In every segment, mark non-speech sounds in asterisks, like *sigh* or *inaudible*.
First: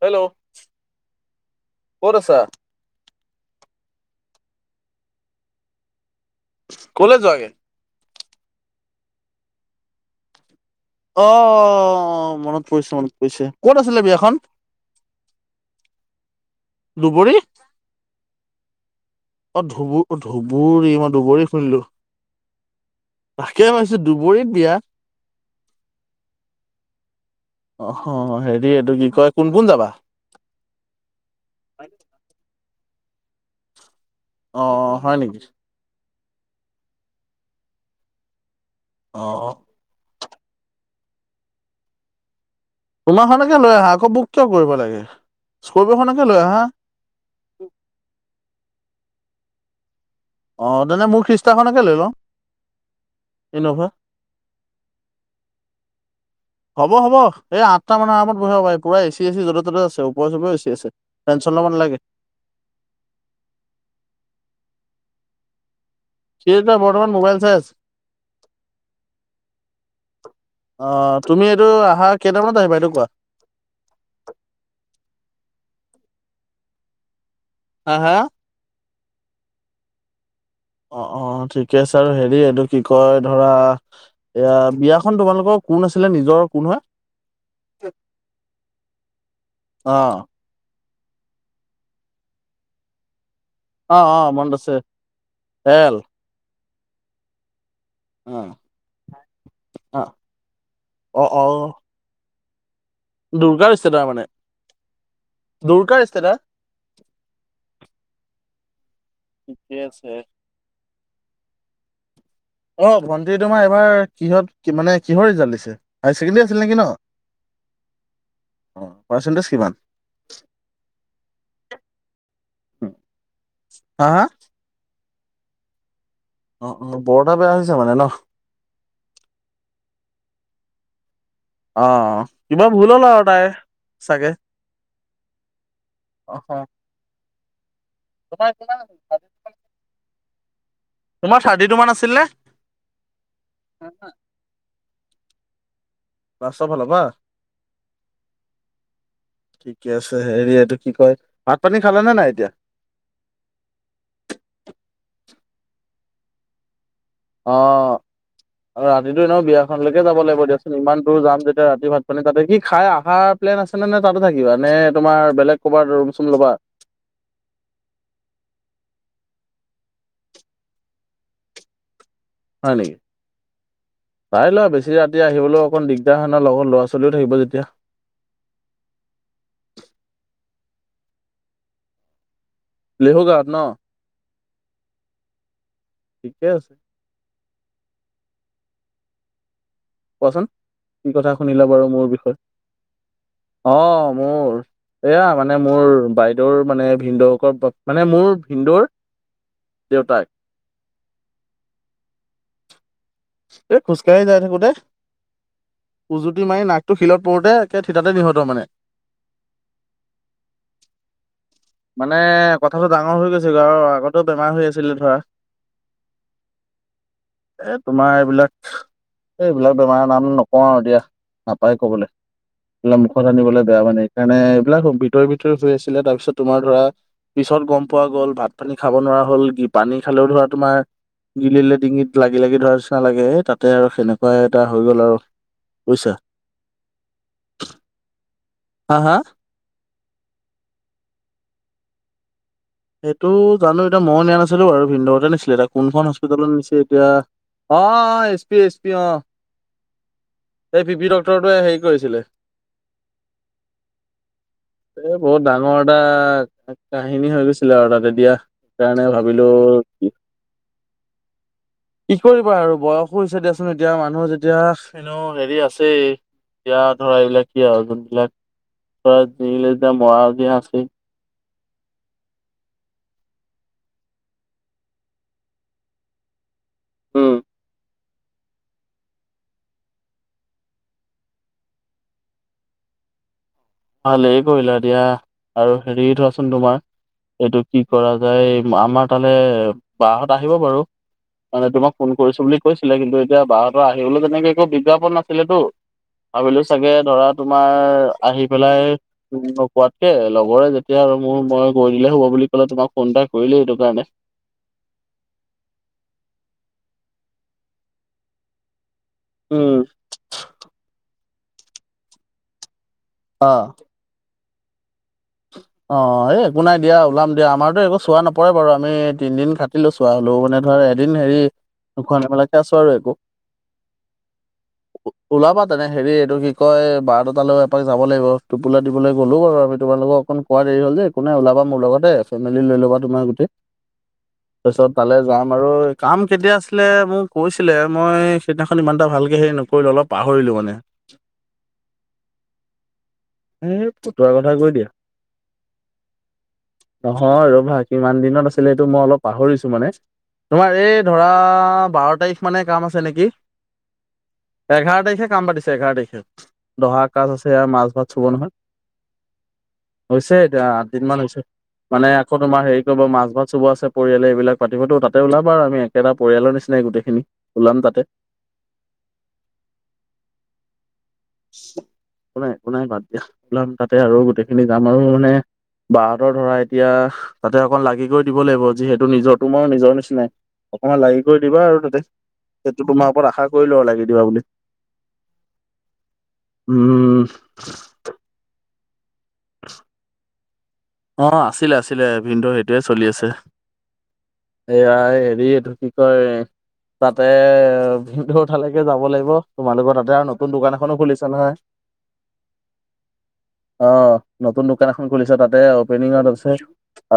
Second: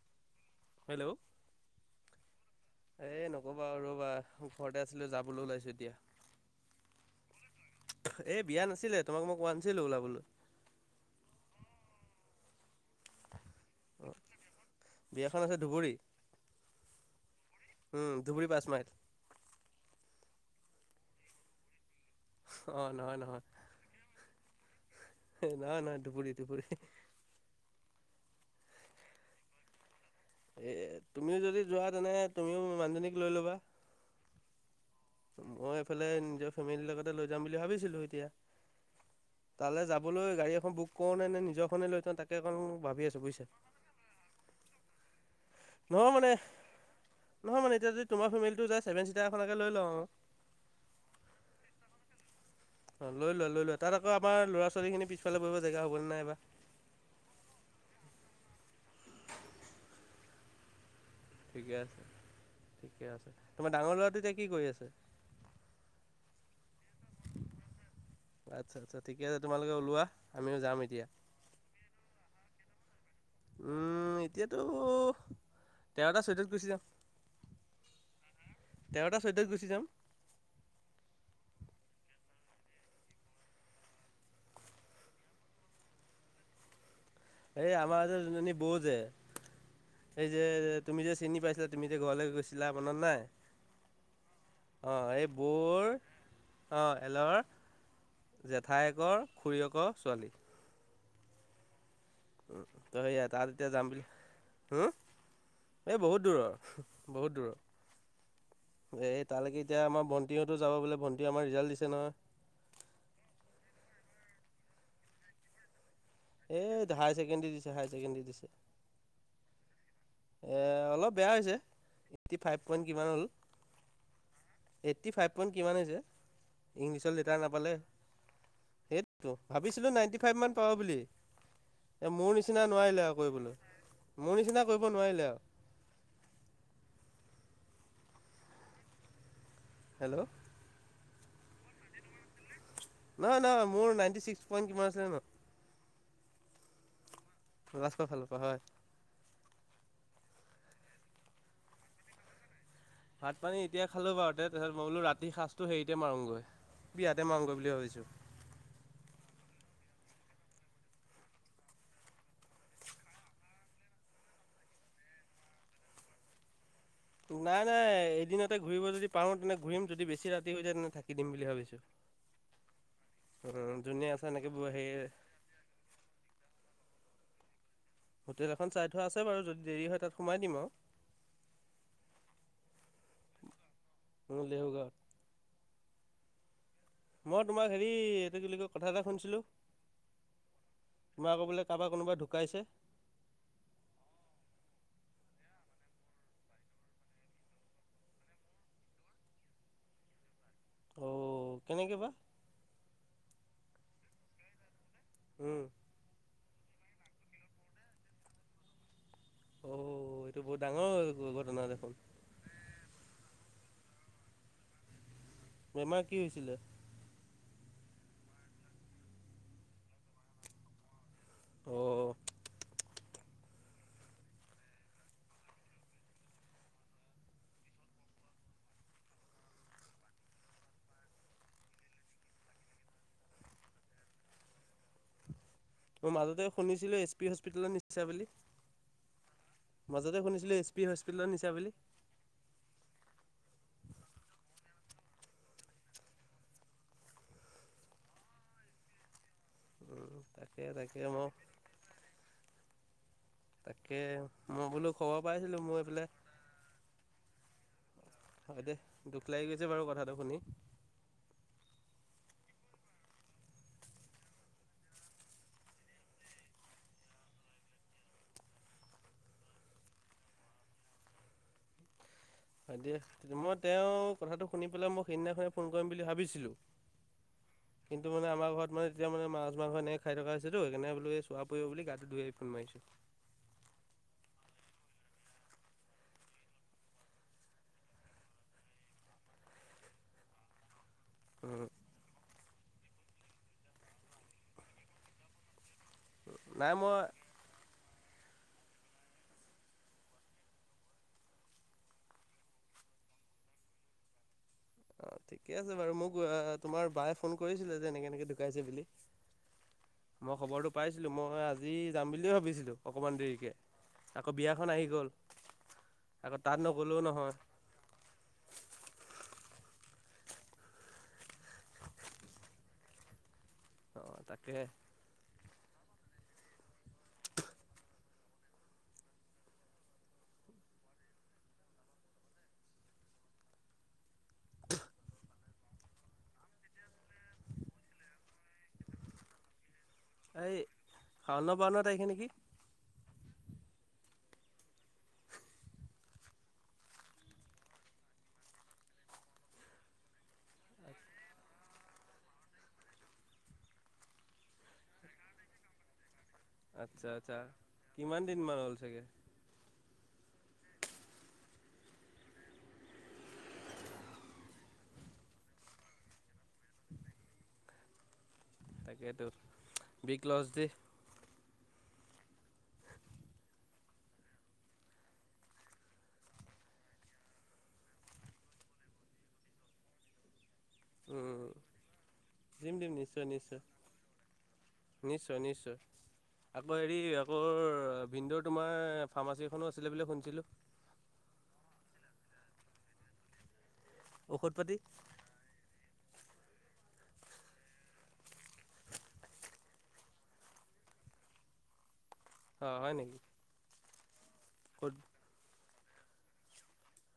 Hello, hello কত আছা? অ', ৰ'বা, ঘৰতে আছিলো যাবলৈ ওলাইছো এতিয়া। ক'লে যোৱাগে? এ বিয়া নাছিলে, তোমাক মই অোৱা নছিলো ওলাবলৈ। অ', অ', অ', মনত মনত পৰিছে মনত পৰিছে। ক'ত আছিলে অঁ বিয়াখন? বিয়াখন আছে ধুবুৰী দুবৰী। উম, ধুবুৰী পাঁচ মাইল। অ', ধুবুৰ-ধুবুৰি, মই দুবৰী শুনিলো। অ', নহয় নহয়। ধুবুৰিত বিয়া। ন না ধুবুৰি ধুবুৰি। অ', হেৰি এইটো কি কয় কোন কোন যাবা? এ তুমিও যদি যোৱা তেনে, তুমিও মানুহজনীক লৈ ল'বা। অ', অ', হয় নেকি। ৰে নিজৰ ফেমেলি লগতে লৈ যাম বুলি ভাবিছিলো এতিয়া, অ তালে যাবলৈ গাড়ী এখন বুক কৰোঁ নে নিজৰখনে লৈ যাওঁ তাকে অকণ ভাবি আছোঁ বুজিছা তোমাৰখনকে লৈ আহা আকৌ, বুক কিয় কৰিব লাগে। নহয় স্কপিঅ'খনকে মানে লৈ আহা নহয় মানে, এতিয়া যদি তোমাৰ ফেমিলিটো যায় তেন্তে চেভেন চিটাৰ এখনকে লৈ লওঁ আৰু। অ', তেনে মোৰ খ্ৰীষ্টাৰখনকে লৈ লওঁ। অ', লৈ লোৱা লৈ লোৱা, ইন'ভা তাত আকৌ আমাৰ ল'ৰা ছোৱালী খিনি পিছফালে বহিবলৈ জেগা হ'বনে নাইবা। হ'ব হ'ব, এই আঠ মানুৰ আৰামত বহিব পাৰে, পুৰা এ চি এ চি য'তে ত'তে আছে ওপৰ চোপৰেও এ চি আছে। টেনচন ল'ব ঠিকে নালাগে আছে ঠিকে আছে, তোমাৰ ডাঙৰ ল'ৰাটো এতিয়া কি কৰি আছে? সি এতিয়া বৰ্তমান মোবাইল চাই আছে। আচ্ছা আচ্ছা ঠিকে আছে, তোমালোকে ওলোৱা আমিও যাম অ এতিয়া। তুমি এইটো আহা কেইটামানত আহিবা এইটো কোৱা উম, এতিয়াতো, তেৰটা চৈধত গুচি যাম। হা হা তেৰটা ছয়টায় গুচি যাম। অ', অ', ঠিকে আছে আৰু হেৰি এইটো কি কয় ধৰা এয়া বিয়াখন তোমালোকৰ কোন আছিলে নিজৰ কোন হয়? এই আমাৰ যে জোনজোনী বৌ যে, অ এই যে তুমি যে চিনি পাইছিলা তুমি যে ঘৰলৈ গৈছিলা ম'নত নাই? অ', অ', মনত অ' এই বৌৰ পায়েল। অ', এলৰ জেঠায়কৰ খুৰীয়েকৰ অ ছোৱালী। অ', অ', উ, তই এয়া তাত এতিয়া দুৰ্গাৰ যাম বুলি ষ্টেটাৰ মানে হুম, এই দুৰ্গাৰ বহুত ষ্টেটাৰ দূৰৰ বহুত দূৰৰ এ তালৈকে ঠিকে এতিয়া আমাৰ আছে ভণ্টিহতো যাব বোলে ভণ্টি আমাৰ ৰিজাল্ট দিছে নহয়। অ', ভণ্টি তোমাৰ এবাৰ কিহত মানে কিহৰ ৰিজাল্ট দিছে? হায়াৰ ছেকেণ্ডেৰী আছিল এই নেকি ন' হায়াৰ ছেকেণ্ডেৰী দিছে হায়াৰ ছেকেণ্ডেৰী দিছে। অ', পাৰ্চেণ্টেজ কিমান? এ অলপ বেয়া হৈছে ফাইভ পইণ্ট কিমান হ'ল, হা হা এইটি ফাইভ পইণ্ট কিমান আহিছে। অ অ ইংলিছত বৰ এটা লেটাৰ বেয়া নাপালে, হৈছে মানে ন সেটো ভাবিছিলোঁ নাইনটি ফাইভ মান পাব বুলি। এ অ', মোৰ নিচিনা কিবা ভুল নোৱাৰিলে হ'ল আৰু তাইৰ কৰিবলৈ চাগে। মোৰ নিচিনা কৰিব নোৱাৰিলে আৰু। অ তোমাৰ *unintelligible* হেল্ল' তোমাৰ থাৰ্টি টু মান আছিল নে? নহয়, নহয়, মোৰ নাইনটি চিক্স পইট কিমান আছিলে ন' বা চব হলাৱা? লাষ্টৰ ফালৰ পৰা হয়। ঠিকে আছে হেৰি এইটো কি কয় ভাত পানী খালে নে নাই এতিয়া? ভাত পানী এতিয়া খালো বাৰু তে তাৰপিছত মই বোলো ৰাতি সাঁজটো হেৰিতে মাৰোঁগৈ। বিয়াতে মাৰোঁগৈ বুলি অ', ভাবিছোঁ আৰু ৰাতটো এনেও বিয়াখনলৈকে যাব লাগিব দিয়াচোন ইমান দূৰ যাম যেতিয়া ৰাতি ভাত পানী তাতে, কি খাই আহা প্লেন আছে নে নে তাতে থাকিবা নে? তোমাৰ বেলেগ ক'বাত ৰুম চুম ল'বা? নাই নাই এদিনতে ঘূৰিব যদি পাৰো তেনে ঘূৰিম যদি বেছি ৰাতি হৈ যায় তেন্ত থাকি দিম বুলি ভাবিছোঁ। হয় নেকি, যোনে আছে চাই এনেকৈ লোৱা বেছি সেই ৰাতি আহিবলৈ অকন দিগদাৰ হয় ন লগত ল'ৰা ছোৱালী থাকিব যেতিয়া। হোটেল এখন চাই থোৱা আছে বাৰু যদি দেৰি হয় তাত সোমাই দিম আৰু। লহু গাঁৱত ন? উম, লেহুগাঁৱত। ঠিকে আছে। মই তোমাক হেৰি এইটো কি বুলি কয় কথা এটা শুনিছিলোঁ। কোৱাচোন কি তোমাৰ কথা আকৌ বোলে শুনিলা বাৰু কাৰোবাৰ মোৰ কোনোবা বিষয়ে ঢুকাইছে অ', মোৰ। এয়া মানে মোৰ বাইদেউৰ মানে ভিনদেউকৰ মানে মোৰ ভিন্দৌৰ দেউতাক। অ', কেনেকে বা? এই খোজকাঢ়ি যাই থাকোতে উম উজুতি মাৰি নাক টো শিলত পৰোতে একে ঠিততে নিহত মানে। অ' এইটো বহুত ডাঙৰ ঘটনা দেখোন মানে কথাটো ডাঙৰ হৈ গৈছে। আৰু আগতেই বেমাৰ হৈ আছিলে ধৰা। বেমাৰ কি হৈছিলে? এ তোমাৰ এইবিলাক, এই এইবিলাক বেমাৰৰ নাম নকওঁ আৰু দিয়া। নাপায় কবলৈ অ' *unintelligible* জানিবলৈ বেয়া মানে এইকাৰণে, এইবিলাক ভিতৰে ভিতৰি হৈ আছিলে তাৰপিছত তোমাৰ ধৰা পিছত গম পোৱা গ'ল ভাত পানী খাব নোৱাৰা হ'ল কি পানী খালেও ধৰা তোমাৰ গিলিলে ডিঙিত লাগি লাগি ধৰা নিচিনা লাগে, হে তাতে আৰু সেনেকুৱা এটা হৈ গ'ল আৰু। বুজিছা মোৰ মাজতে শুনিছিলো এছ পি হস্পিতেলৰ নিচা বুলি। হা হা মাজতে শুনিছিলোঁ এইচ পি হস্পিটেলৰ নিচা বুলি। সেইটো জানো এতিয়া ময়ো নিয়া নাছিলো আৰু ভিনন্দতে নিাছিলে এয়া কোনখন হস্পিতালত নিছে এতিয়া অ, অ, এচ পি, এছ পি, অ, উম, তাকে এই পি তাকে পি মই ড্টৰটোৱে হেৰি কৰিছিলে। তাকে মই বোলো এ খবৰ বহুত পাইছিলোঁ মোৰ ডাঙৰ এটা এইফালে কাহিনী হৈ গৈছে। ছিলে আৰু তাতে। দিয়া হয় দে সেইকাৰণে দুখ ভাবিলো লাগি গৈছে বাৰু কথাটো শুনি। কি কৰিবা আৰু বয়সো হৈছে দিয়াচোন এতিয়া মানুহ যেতিয়া এনেো হেৰি আছেই বিয়া ধৰা এইবিলাক কি আৰু যোনবিলাক ধৰা যিল যেতিয়া *unintelligible* যে আছে। হয় দ মই তেওঁ কথাটো শুনি পেলাই মোক সেইদিনাখ ফোন কৰিম বুলি ভাবিছিলো! উম, কিন্তু মানে আমাৰ ঘৰত মানে এতিয়া মান মা মাংস এনেক খাই থকা হৈছেতো সেইনে বো চোৱা পৰিব বুলি গাটো ধুই আহ *unintelligible* মাৰিছো। ভালেই কৰিলা দিয়া আৰু হেৰি থোৱাচোন তোমাৰ এইটো কি কৰা যায় আমাৰ তালে বা হত আহিব বাৰু উম, মানে তোমাক ফোন কৰিছো বুলি কৈছিলে কিন্তু, এতিয়া বাহতৰ আহিবলৈ তেনেকে একো বিজ্ঞাপন নাছিলেতো। ভাবিলো নাই চাগে মই ধৰা তোমাৰ আহি পেলাই নকোৱাতকে লগৰে যেতিয়া আৰু মোৰ মই গৈ দিলে হ'ব বুলি ক'লে তোমাক ফোন এটা কৰি *unintelligible* অ ঠিকে আছে বাৰু মোক তোমাৰ বায়ে ফোন কৰিছিলে যে এনেকে এনেকে ঢুকাইছে বুলি উম। মই খবৰটো পাইছিলো মই আজি যাম বুলিয়ে ভাবিছিলো। অকণমান অ দেৰিকৈ আকৌ বিয়াখন আহি গ'ল। অ আকৌ এই তাত একো নাই দিয়া নগ'লেও ওলাম নহয় দিয়া আমাৰতো একো চোৱা নপৰে বাৰু আমি তিনদিন খাটি চোৱা হ'লেও মানে ধৰা এদিন হেৰি নোখোৱা ন মেলাকে আছো আৰু একো। অ, তাকেহে ওলাবা তেনে হেৰি এইটো কি কয় বাৰটাটালৈ এপাক যাব লাগিব টোপুলা দিবলৈ গ'লো বাৰু আমি তোমালোকক। অকন কোৱা দেৰি হ'ল যে একোনে ওলাবা মোৰ লগতে ফেমিলি লৈ লবা তোমাৰ গোটেই। তাৰপিছত তালে যাম আৰু কাম কেতিয়া আছিলে মোক কৈছিলে মই সেইদিনাখন ইমান এটা ভাল ভালকে হৰি নকৰিল অলপ পাহৰিলো এই মানে শাওনা *unintelligible* ন তাৰিখে নেকি! উম ফতুৱা কথাই কৈ দিয়া। নহয় ৰবা, কিমান দিনত আছিলে এইটো মই অলপ পাহৰিছো মানে। তোমাৰ এই ধৰা বাৰ তাৰিখ মানে কাম আছে নেকি? এঘাৰ তাৰিখে কাম পাতিছে এঘাৰ তাৰিখে। দহা আচ্ছা কাজ আচ্ছা আছে আৰু মাছ ভাত কিমান চুব দিনমান হ'ল চাগে? ছে এতিয়া আঠ দিন মান হৈছে। মানে আকৌ তোমাৰ হেৰি কৰিব, মাছাভাত চব আছে পৰিয়ালে এইবিলাক পাতিবতো তাতে ওলাব আৰু আমিটো পৰিয়ালৰ নিচিনা। গোটেইখিনি ওলাম তাতে। তাকেই তো বিগ লছ দে একো নাই একো নাই বাদ দিয়া ওলাম তাতে আৰু গোটেইখিনি যাম আৰু মানে বাহঁতৰ ধৰা এতিয়া তাতে অকণ লাগি কৰি দিব লাগিব যিহেতু নিজৰ তোমাৰ নিজৰ নিচিনাই। অকমান লাগি কৰি উম। দিবা আৰু তাতে দিম সেইটো দিম তোমাৰ নিশ্চয় ওপৰত আশা নিশ্চয় কৰিলোঁ লাগি দিবা বুলি। নিশ্চয় নিশ্চয়! আকৌ হেৰি উম আকৌ ভিনন্দুৰ তোমাৰ ফাৰ্মাচী এখনো আছিলে বুলি শুনিছিলোঁ। অ আছিলে আছিলে ভিনদোৰ সেইটোৱে চলি আছে। ঔষধ পাতি? এয়াই হেৰি এইটো কি কয় তাতে ভিনদ *unintelligible* লৈকে যাব লাগিব তোমালোকৰ তাতে আৰু নতুন দোকান এখনো খুলিছে নহয়। *inaudible* অ হয় নেকি? অ', নতুন দোকান ক'ত এখন খুলিছে তাতে অপেনিঙত আছে,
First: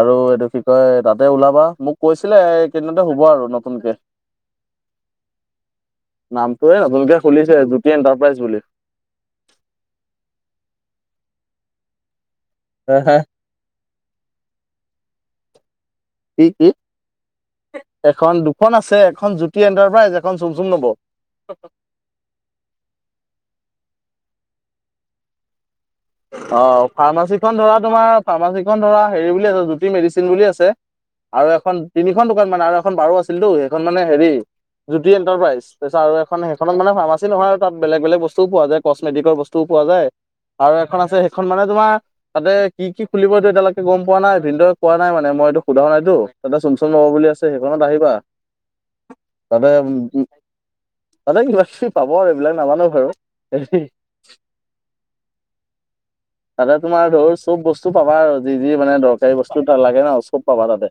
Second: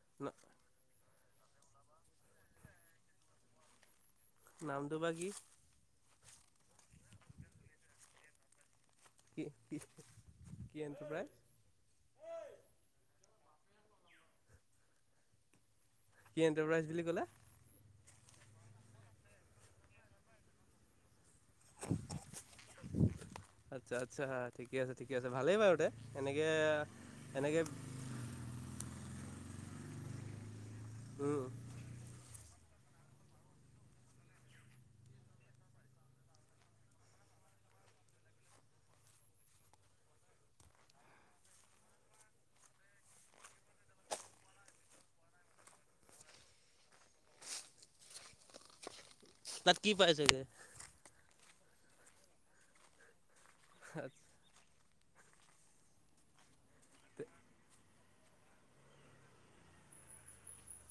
আৰু এইটো কি কয় তাত ততে ওলাবা, মোক কৈছিলে এই কেইদিনতে হব আৰু নতুনকে। নামটো বা কি? নামটোৱে নতুনকে খুলিছে জুতি এণ্টাৰপ্ৰাইজ বুলি। কি, কি, কি এনন্ত প্ৰায়? হ *unintelligible* কি এণ্টাৰপ্ৰাইজ বুলি ক'লে? এখন দুখন আছে এখন জুতি এন্টাৰপ্ৰাইজ এখন চুং চুং নব। *unintelligible* আচ্ছা আচ্ছা ঠিক, আছে ঠিক, আছে ভালেই বাৰু দে। অ', ফাৰ্মাচীখন ধৰা তোমাৰ ফাৰ্মাচীখন ধৰা হেৰি বুলি আছে জ্যোতি মেডিচিন বুলি আছে। উম। আৰু এখন তিনিখন দোকান মানে আৰু এখন বাৰু আছিলতো সেইখন মানে হেৰি জ্যোতি এন্টাৰপ্ৰাইজ পিছে আৰু এখন সেইখনত মানে ফাৰ্মচী নহয় আৰু তাত বেলেগ বেলেগ বস্তুও পোৱা যায় কচমেটিকৰ বস্তু পোৱা যায়। আৰু এখন আছে সেইখন মানে তোমাৰ তাতে কি কি খুলিব এইটো এতিয়ালৈকে গম পোৱা নাই, ভিনদেউ কোৱা নাই মানে মই সোধা নাইতো তো চুন চুন নব বুলি আছে সেইখনত আহিবা। তাতে তাত কি উ পাইছেগে? তাতে *unintelligible* পাব আৰু এইবিলাক নাজানো বাৰু। *unintelligible* *inaudible* তাতে তোমাৰ ধৰ চব বস্তু পাবা আৰু যি, যি মানে দৰকাৰী বস্তু ত লাগে ন চব পাবা তাতে।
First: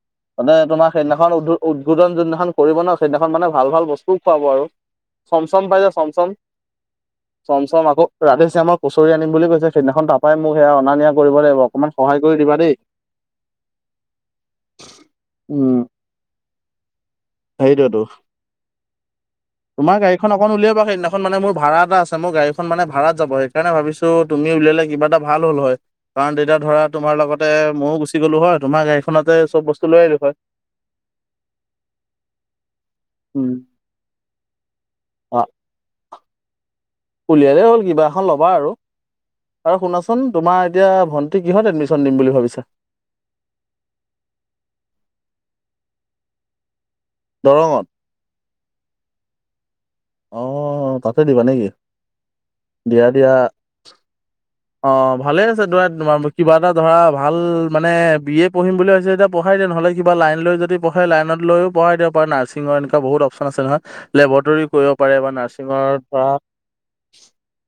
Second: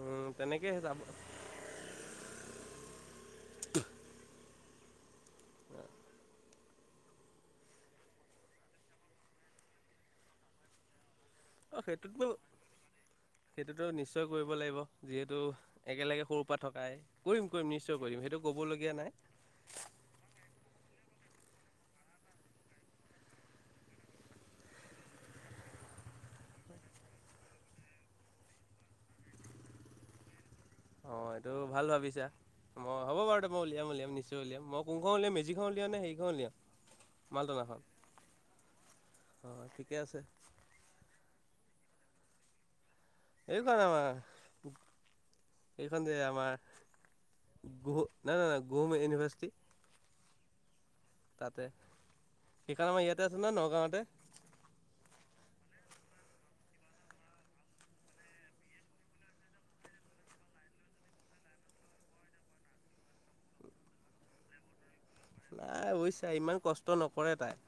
উম মানে তেনেকে তোমাৰ যাব সেইদিনাখন উ-উদ্বোধন যিদিনাখন কৰিব ন সেইদিনাখন মানে ভাল ভাল বস্তুও খুৱাব আৰু চম চম পাই যে চমচম চম চম আকৌ ৰাতি চ আমাৰ কুচৰি আনিম বুলি কৈছে সিদিনাখন তাপাই মোক সেয়া অনা নিয়া কৰিব লাগিব অ অকমান সহায় সেইটোতো কৰি দিবা দেই। সেইটোতো নিশ্চয় কৰিব লাগিব, যিহেতু উম একেলগে সৰু পৰা থকাই কৰিম কৰিম নিশ্চয় সেইটোৱেতো কৰিম। সেইটো ক'বলগীয়া নাই। তোমাৰ গাড়ী খন অকণ উলিয়াবা, সেইদিনাখন মানে মোৰ ভাড়া এটা আছে মোৰ গাড়ী মান ভাড়াত যাব সেই সেইকাৰণে ভাবিছোঁ তুমি উলিয়ালে কিবা এটা ভাল হ'ল হয়, কাৰণ তেতিয়া ধৰা তোমাৰ লগতে ময়ো গুচি গ'লো হয় তোমাৰ গাড়ীখনতে চব বস্তু লৈ আহিলো হয়। অ', এইটো ভাল ভাবিছা। হ'ব বাৰু উম, মই উলিয়াম, উলিয়াম নিশ্চয় উলিয়াম, মই কোনখন উলিয়াম অ' মেজীকখন উলিয়াম নে হেৰি খন উলিয়াম। উলিয়ালেই মালটনাখন। হ'ল কিবা এখন ল'বা আৰু অঁ আৰু ঠিকে আছে শুনাচোন তোমাৰ এতিয়া ভন্টি কিহত এডমিচ দিম বুলি ভাবিছা। এইখন আমাৰ এইখন যে আমাৰ দৰঙত *unintelligible* গোম ইউনিভাৰ্চিটি। অ' তাতে দিবা নেকি সেইখন আমাৰ দিয়া, ইয়াতে দিয়া আছে নহয় নগাঁৱতে। অ', ভালে আছে কিবা এটা ধৰা ভাল মানে বি এ পঢ়িম বুলি ভ হৈছে এতিয়া পঢ়াই দিয় নহ'লে কিবা লাইন লৈ যদি পঢ়াই লাইনত লৈ পঢ়াই দিব পাৰ নাৰ্চিঙৰ এনেকুৱা বহুত অপচন আছে নহ লেবৰেটৰী কৰিব পাৰে বা নাই নাৰ্ছিঙৰ ধৰা অৱশ্যে ইমান কষ্ট নকৰে তাই।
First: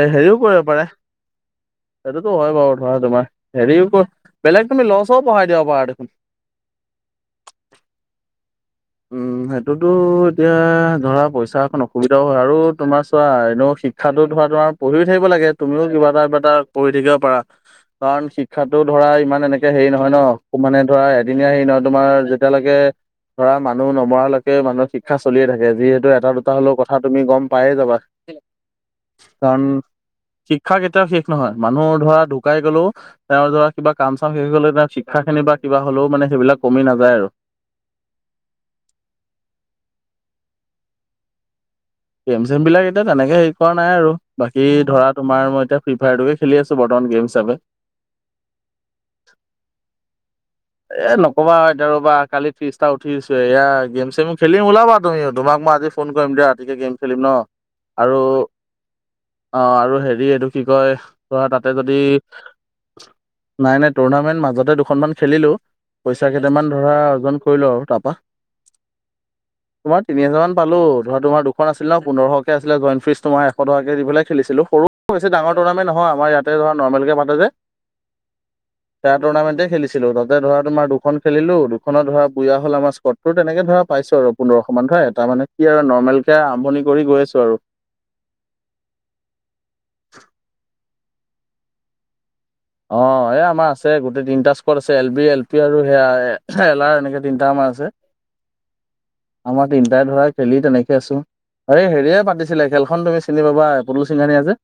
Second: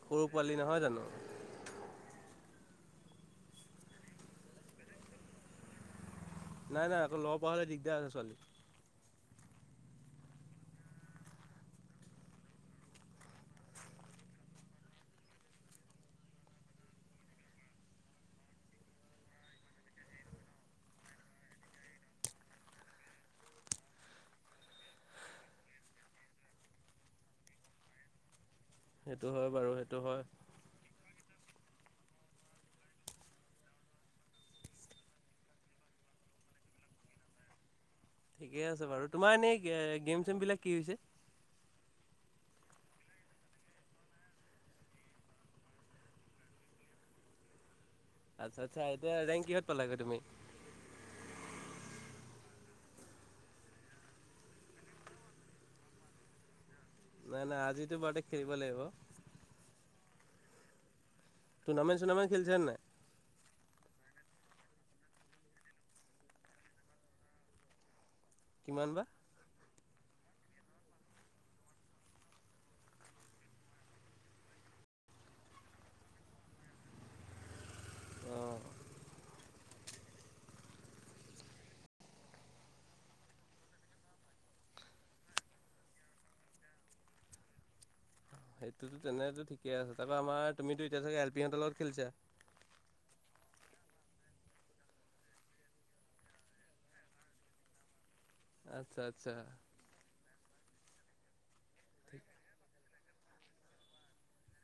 এ সৰু হেৰিও পোৱালি কৰিব নহয় পাৰে জানো সেইটোতো হয় বাৰু। তোমাৰ হেৰি বেলেগ তুমি ল' চ' পঢ়াই দিয়া পাৰা দেখোন। নাই নাই আকৌ ল'ব পৰা হ'লে দিগদাৰ আছে ছোৱালী উম, সেইটোতো এতিয়া ধৰা পইচা এখন অসুবিধাও হয় আৰু তোমাৰ চোৱা এনেও শিক্ষাতো ধৰা তোমাৰ পঢ়িও থাকিব লাগে, তুমিও কিবা এটা কিব এটা কৰি থাকিব পাৰা। কাৰণ শিক্ষাতো ধৰা ইমান এনেকে হেৰি নহয় ন, মানে ধৰা এদিনীয়া হেৰি নহয় তোমাৰ যেতিয়ালৈকে তাত *unintelligible* ধৰা মানুহ নমৰালৈকে মানুহৰ শিক্ষা চলিয়ে থাকে যিহেতু এটা দুটা হলেও কথা তুমি গম পায়ে যাবা। সেইটো হয় কাৰণ বাৰু সেইটো হয়। শিক্ষা কেতিয়াও শেষ নহয়। মানুহৰ ধৰা ঢুকাই গ'লেও তেওঁৰ ধৰা কিবা কাম চাম শেষ গলে তেওঁৰ শিক্ষা খিনি বা কিবা হলেও মানে সেইবিলাক কমি নাযায় আৰু। ঠিকে আছে, বাৰু তোমাৰ এনেই গেম চেম বিলাক কি হৈছে। গেম চেম বিলাক এতিয়া তেনেকে হেৰি কৰা নাই আৰু, বাকী ধৰা তোমৰ মই এতিয়া ফ্ৰী ফায়াৰটোকে খেলি আছো বৰ্তমান। গেম হিচাপে। আচ্ছা, আচ্ছা এয়া ৰেংক কিহত পালাগৈ তুমি? এ, নকবা এতিয়া ৰবা কালি ফ্ৰিজটা উঠিছো, এয়া গেম চেম খেলিম ওলাবা তুমি তোমাক মই আজি ফোন কৰিম দিয়া, ৰাতিকে গেম খেলিম ন নাই নাই আজিতো আৰু বাৰুতে খেলিব লাগিব অ', আৰু হেৰি এইটো কি কয়? ধৰা তাতে যদি টুৰ্ণামেণ্ট চুৰ্ণামেণ্ট খেলিছা নে নাই? নাই, নাই টুৰ্ণামেন্ট মাজতে দুখনমান খেলিলো। পইচা কেইটামান ধৰা অৰ্জন কৰিলো আৰু তাৰপা। কিমান বা? তোমাৰ তিনি হজাৰ মান পালোঁ, ধৰা তোমাৰ দুখন আছিল ন পোন্ধৰ শকে আছিলে জইন ফিজ তোমাৰ এশ টাকে দি পেলাই খেলিছিলোঁ। সৰু বেছি ডাঙৰ টৰ্ণামেট নহয়, আমৰ ইয়াতে ধৰা নৰ্মেলকে পাতে যে। অঁ তাৰ টুৰ্ণামেন্টে খেলিছিলোঁ তাত। ধৰা তোমাৰ দুখন খেলিলোঁ, দুখনত ধৰা কুইয়া হ'ল আমাৰ স্টতটো তেনেকে ধৰা পাইছো আৰু পোন্ধৰশমান এটা। মানে কি আৰু নৰ্মেল কে আৰম্ভণি কৰি গৈ আছো আৰু। সেইটোতো তেনেতো ঠিকে আছে, তাৰপা আমাৰ তুমিতো এতিয়া চাগে এল পি হঁতৰ লগত খেলিছা? অ', এই আমাৰ আছে গোটেই তিনিটা স্কট আছে এল বি, এল পি আৰু সেয়া এল আৰ এনেকে তিনিটা আমাৰ আছে। আচ্ছা আচ্ছা আমাৰ তিনটাই ধৰা খেলি তেনেকে আছো, এই হেৰিয়ে পাতিছিলে খেল খন তুমি চিনি পাবা পুতুল সিংহানিয়া যে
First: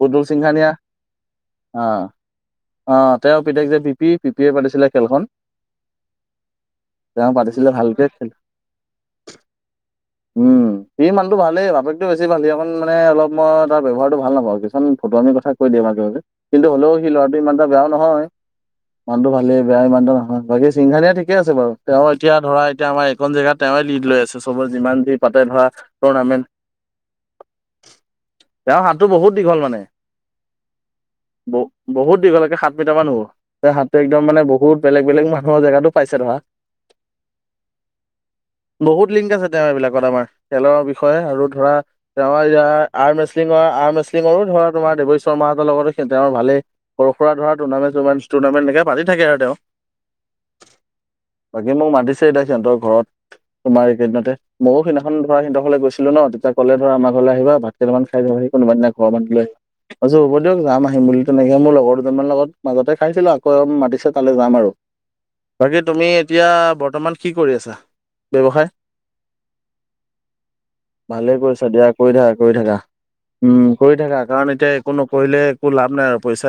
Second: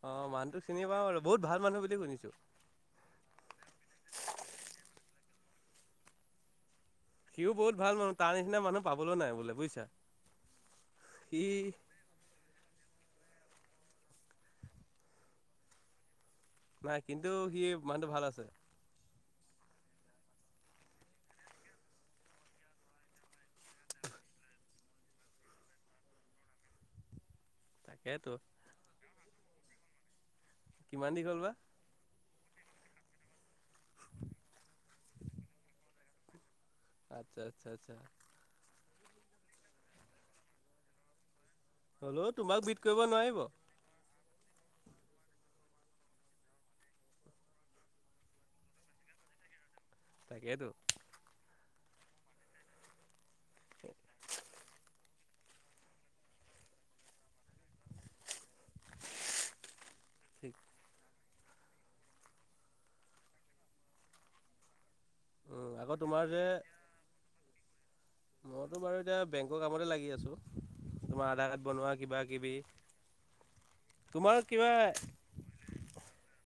পুতুল অঁ মানুহটোক সিংহানীয়া। চিনি পাওঁ আৰু বহুত ভাল মানুহ বুলি অ', শুনিছোঁ। অ', তেওঁৰ পিতেক যে B P, P P A পাতিছিলে খেলখন। তেওঁ সিও পাতিছিলে বহুত ভাল ভালকে মানুহ খেল তাৰ নিচিনা মানুহ পাবলৈ নাই বোলে বুইছা। উম, সি মানুহটো ভালেই বাপেকটো বেছি ভাল সিকণ মানে অলপ মই তাৰ ব্যৱহাৰটো ভাল নাপাওঁ, কিছুমান ফটুৱামী আমি কথা কৈ দিয়ে মাজে, মাজে। কিন্তু হ'লেও নাই সি কিন্তু ল'ৰাটো ইমান সি এটা বেয়াও মানুহটো ভাল নহয়। আছে। মানুহটো ভালেই বেয়া ইমানটো নহয়, বাকী সিংহানিয়া ঠিকে আছে বাৰু তেওঁ এতিয়া ধৰা এতিয়া আমাৰ এইকন জেগাত তেওঁয়ে লিদ। লৈ আছে, চবৰে যিমান যি পাতে ধৰা টুৰ্ণামেণ্ট। তাকেইতো। তেওঁৰ হাতটো বহুত দীঘল মানে কিমান দীঘল বা বহুত দীঘল। সাত মিটাৰ মান হ'ব, সাতটো একদম মানে বহুত বেলেগ, বেলেগ মানুহৰ জেগাতো পাইছে ধৰা। আচ্ছা, আচ্ছা, আচ্ছা। বহুত লিংক আছে, তেওঁ এইবিলাকত আমাৰ খেলৰ বিষয়ে আৰু ধৰা হ'লেও তোমাক বিট তেওঁৰ কৰিব আৰ নোৱাৰিব মেচলিঙৰ, আৰ মেচলিঙৰো ধৰা তোমাৰ দে শৰ্মাহঁতৰ লগতো তেওঁৰ ভালেই, সৰু সুৰা ধৰা টুৰ্নামেট, ষ্টুডমেন্টপাতি থাকে আৰু তেওঁ। তাকেইটো। বাকী মোক মাতিছে, এতিয়া সিহঁতৰ ঘৰত তোমাৰ এইকেইদিনতে ময়োও সিদিনাখন ধৰা সিহঁতৰ গৈছিলো ন, তেতিয়া কলে আমাৰ ঘৰলৈ আহিবা ভাত কেইামান খাই যাবাহি কোনোবা ঘৰ মানুহলৈ। *unintelligible* হ'ব ঠিক দিয়ক যাম আহিম বুলি। তেনেকে মোৰ লগৰ দুজনমানৰ লগত মাজতে খাইছিলো, আকৌ মাতিছে তালৈ যাম আৰু। উম বাকী আকৌ তুমি তোমাৰ যে এতিয়া বৰ্তমান কি কৰি আছা? ব্যৱসায় মইতো বাৰু এতিয়া বেংকৰ কামতে লাগি আছোঁ। তোমাৰ ভালে আধাৰ কাৰ্ড কৰিছা দিয়া বনোৱা কৰি কিবা থাকা, কিবি কৰি থাকা উম, কৰি থাকা তোমাৰ কাৰণ এতিয়া কিবা একো নকৰিলে একো লাভ নাই আৰু পইচা